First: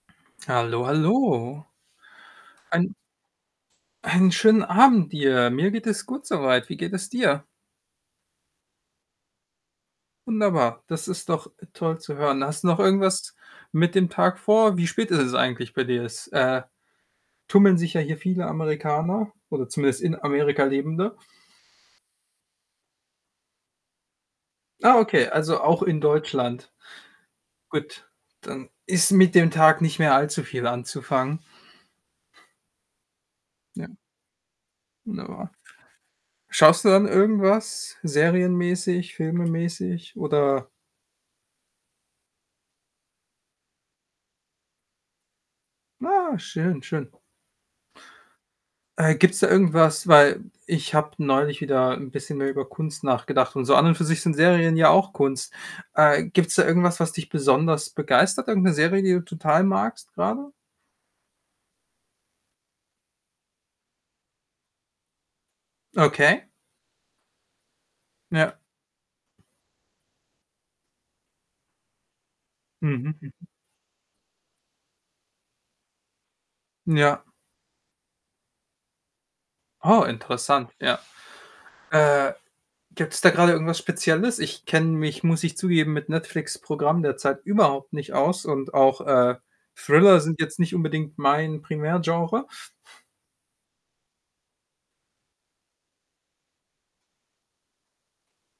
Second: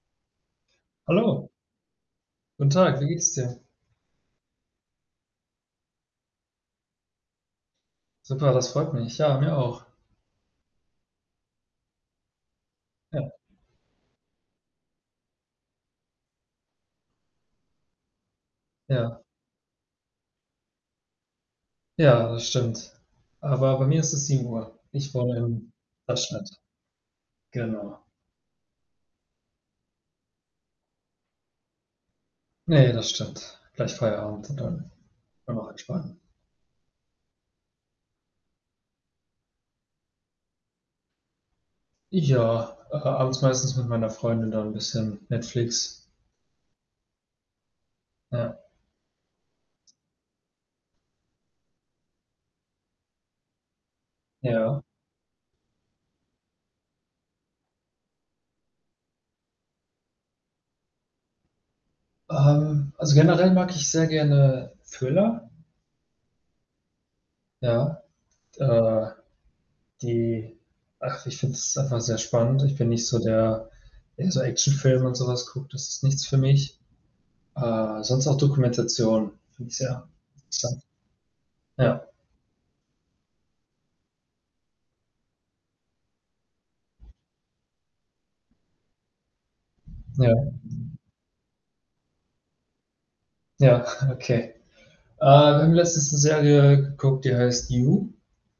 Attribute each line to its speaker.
Speaker 1: Hallo,
Speaker 2: Hallo.
Speaker 1: hallo.
Speaker 2: Guten
Speaker 1: Einen
Speaker 2: Tag. Wie geht's dir?
Speaker 1: Einen schönen Abend dir. Mir geht es gut so weit. Wie geht es dir?
Speaker 2: Super, das freut mich. Ja, mir auch.
Speaker 1: Wunderbar. Das ist doch toll zu hören. Hast du noch
Speaker 2: Ja.
Speaker 1: irgendwas mit dem Tag vor? Wie spät ist es eigentlich bei dir? Es, äh, tummeln sich ja hier viele
Speaker 2: Ja.
Speaker 1: Amerikaner oder zumindest in Amerika Lebende?
Speaker 2: Ja, das stimmt. Aber bei mir ist es 7:00.
Speaker 1: Ah,
Speaker 2: Ich
Speaker 1: okay.
Speaker 2: wohne
Speaker 1: Also,
Speaker 2: im
Speaker 1: auch in
Speaker 2: Deutschland.
Speaker 1: Deutschland.
Speaker 2: Genau.
Speaker 1: Gut. Dann ist mit dem Tag nicht mehr allzu viel anzufangen.
Speaker 2: Ne, das stimmt.
Speaker 1: Ja.
Speaker 2: Gleich Feierabend und dann wollen
Speaker 1: Wunderbar.
Speaker 2: wir noch entspannen.
Speaker 1: Schaust du dann irgendwas serienmäßig, filmemäßig oder
Speaker 2: Ja, äh, abends meistens mit meiner Freundin dann bisschen Netflix.
Speaker 1: Na, schön, schön.
Speaker 2: Ja.
Speaker 1: Äh, gibt's da irgendwas weil ich habe neulich wieder 'n bisschen mehr über Kunst nachgedacht und so an und für sich sind Serien
Speaker 2: Ja.
Speaker 1: ja auch Kunst. Äh, gibt's da irgendwas, was dich besonders begeistert? Irgend 'ne Serie, die du total magst grade?
Speaker 2: Ähm, also, generell mag ich sehr gerne Thriller.
Speaker 1: Okay.
Speaker 2: Ja.
Speaker 1: Ja.
Speaker 2: Äh, die ach, ich finde das einfach sehr spannend. Ich bin nicht
Speaker 1: Mhm.
Speaker 2: so
Speaker 1: Mhm.
Speaker 2: der der so Actionfilme und so was guckt, das ist nichts für mich.
Speaker 1: Ja.
Speaker 2: Äh, sonst auch Dokumentationen, finde ich
Speaker 1: Oh,
Speaker 2: sehr
Speaker 1: interessant,
Speaker 2: interessant.
Speaker 1: ja.
Speaker 2: Ja.
Speaker 1: Äh, gibt's da grade irgendwas Spezielles? Ich kenne mich, muss ich zugeben, mit Netflix' Programm derzeit überhaupt nicht aus und auch, äh, Thriller
Speaker 2: Ja.
Speaker 1: sind jetzt nicht unbedingt mein Primärgenre.
Speaker 2: Ja, okay. Äh, wir haben letztes' ne Serie geguckt, die heißt „You“.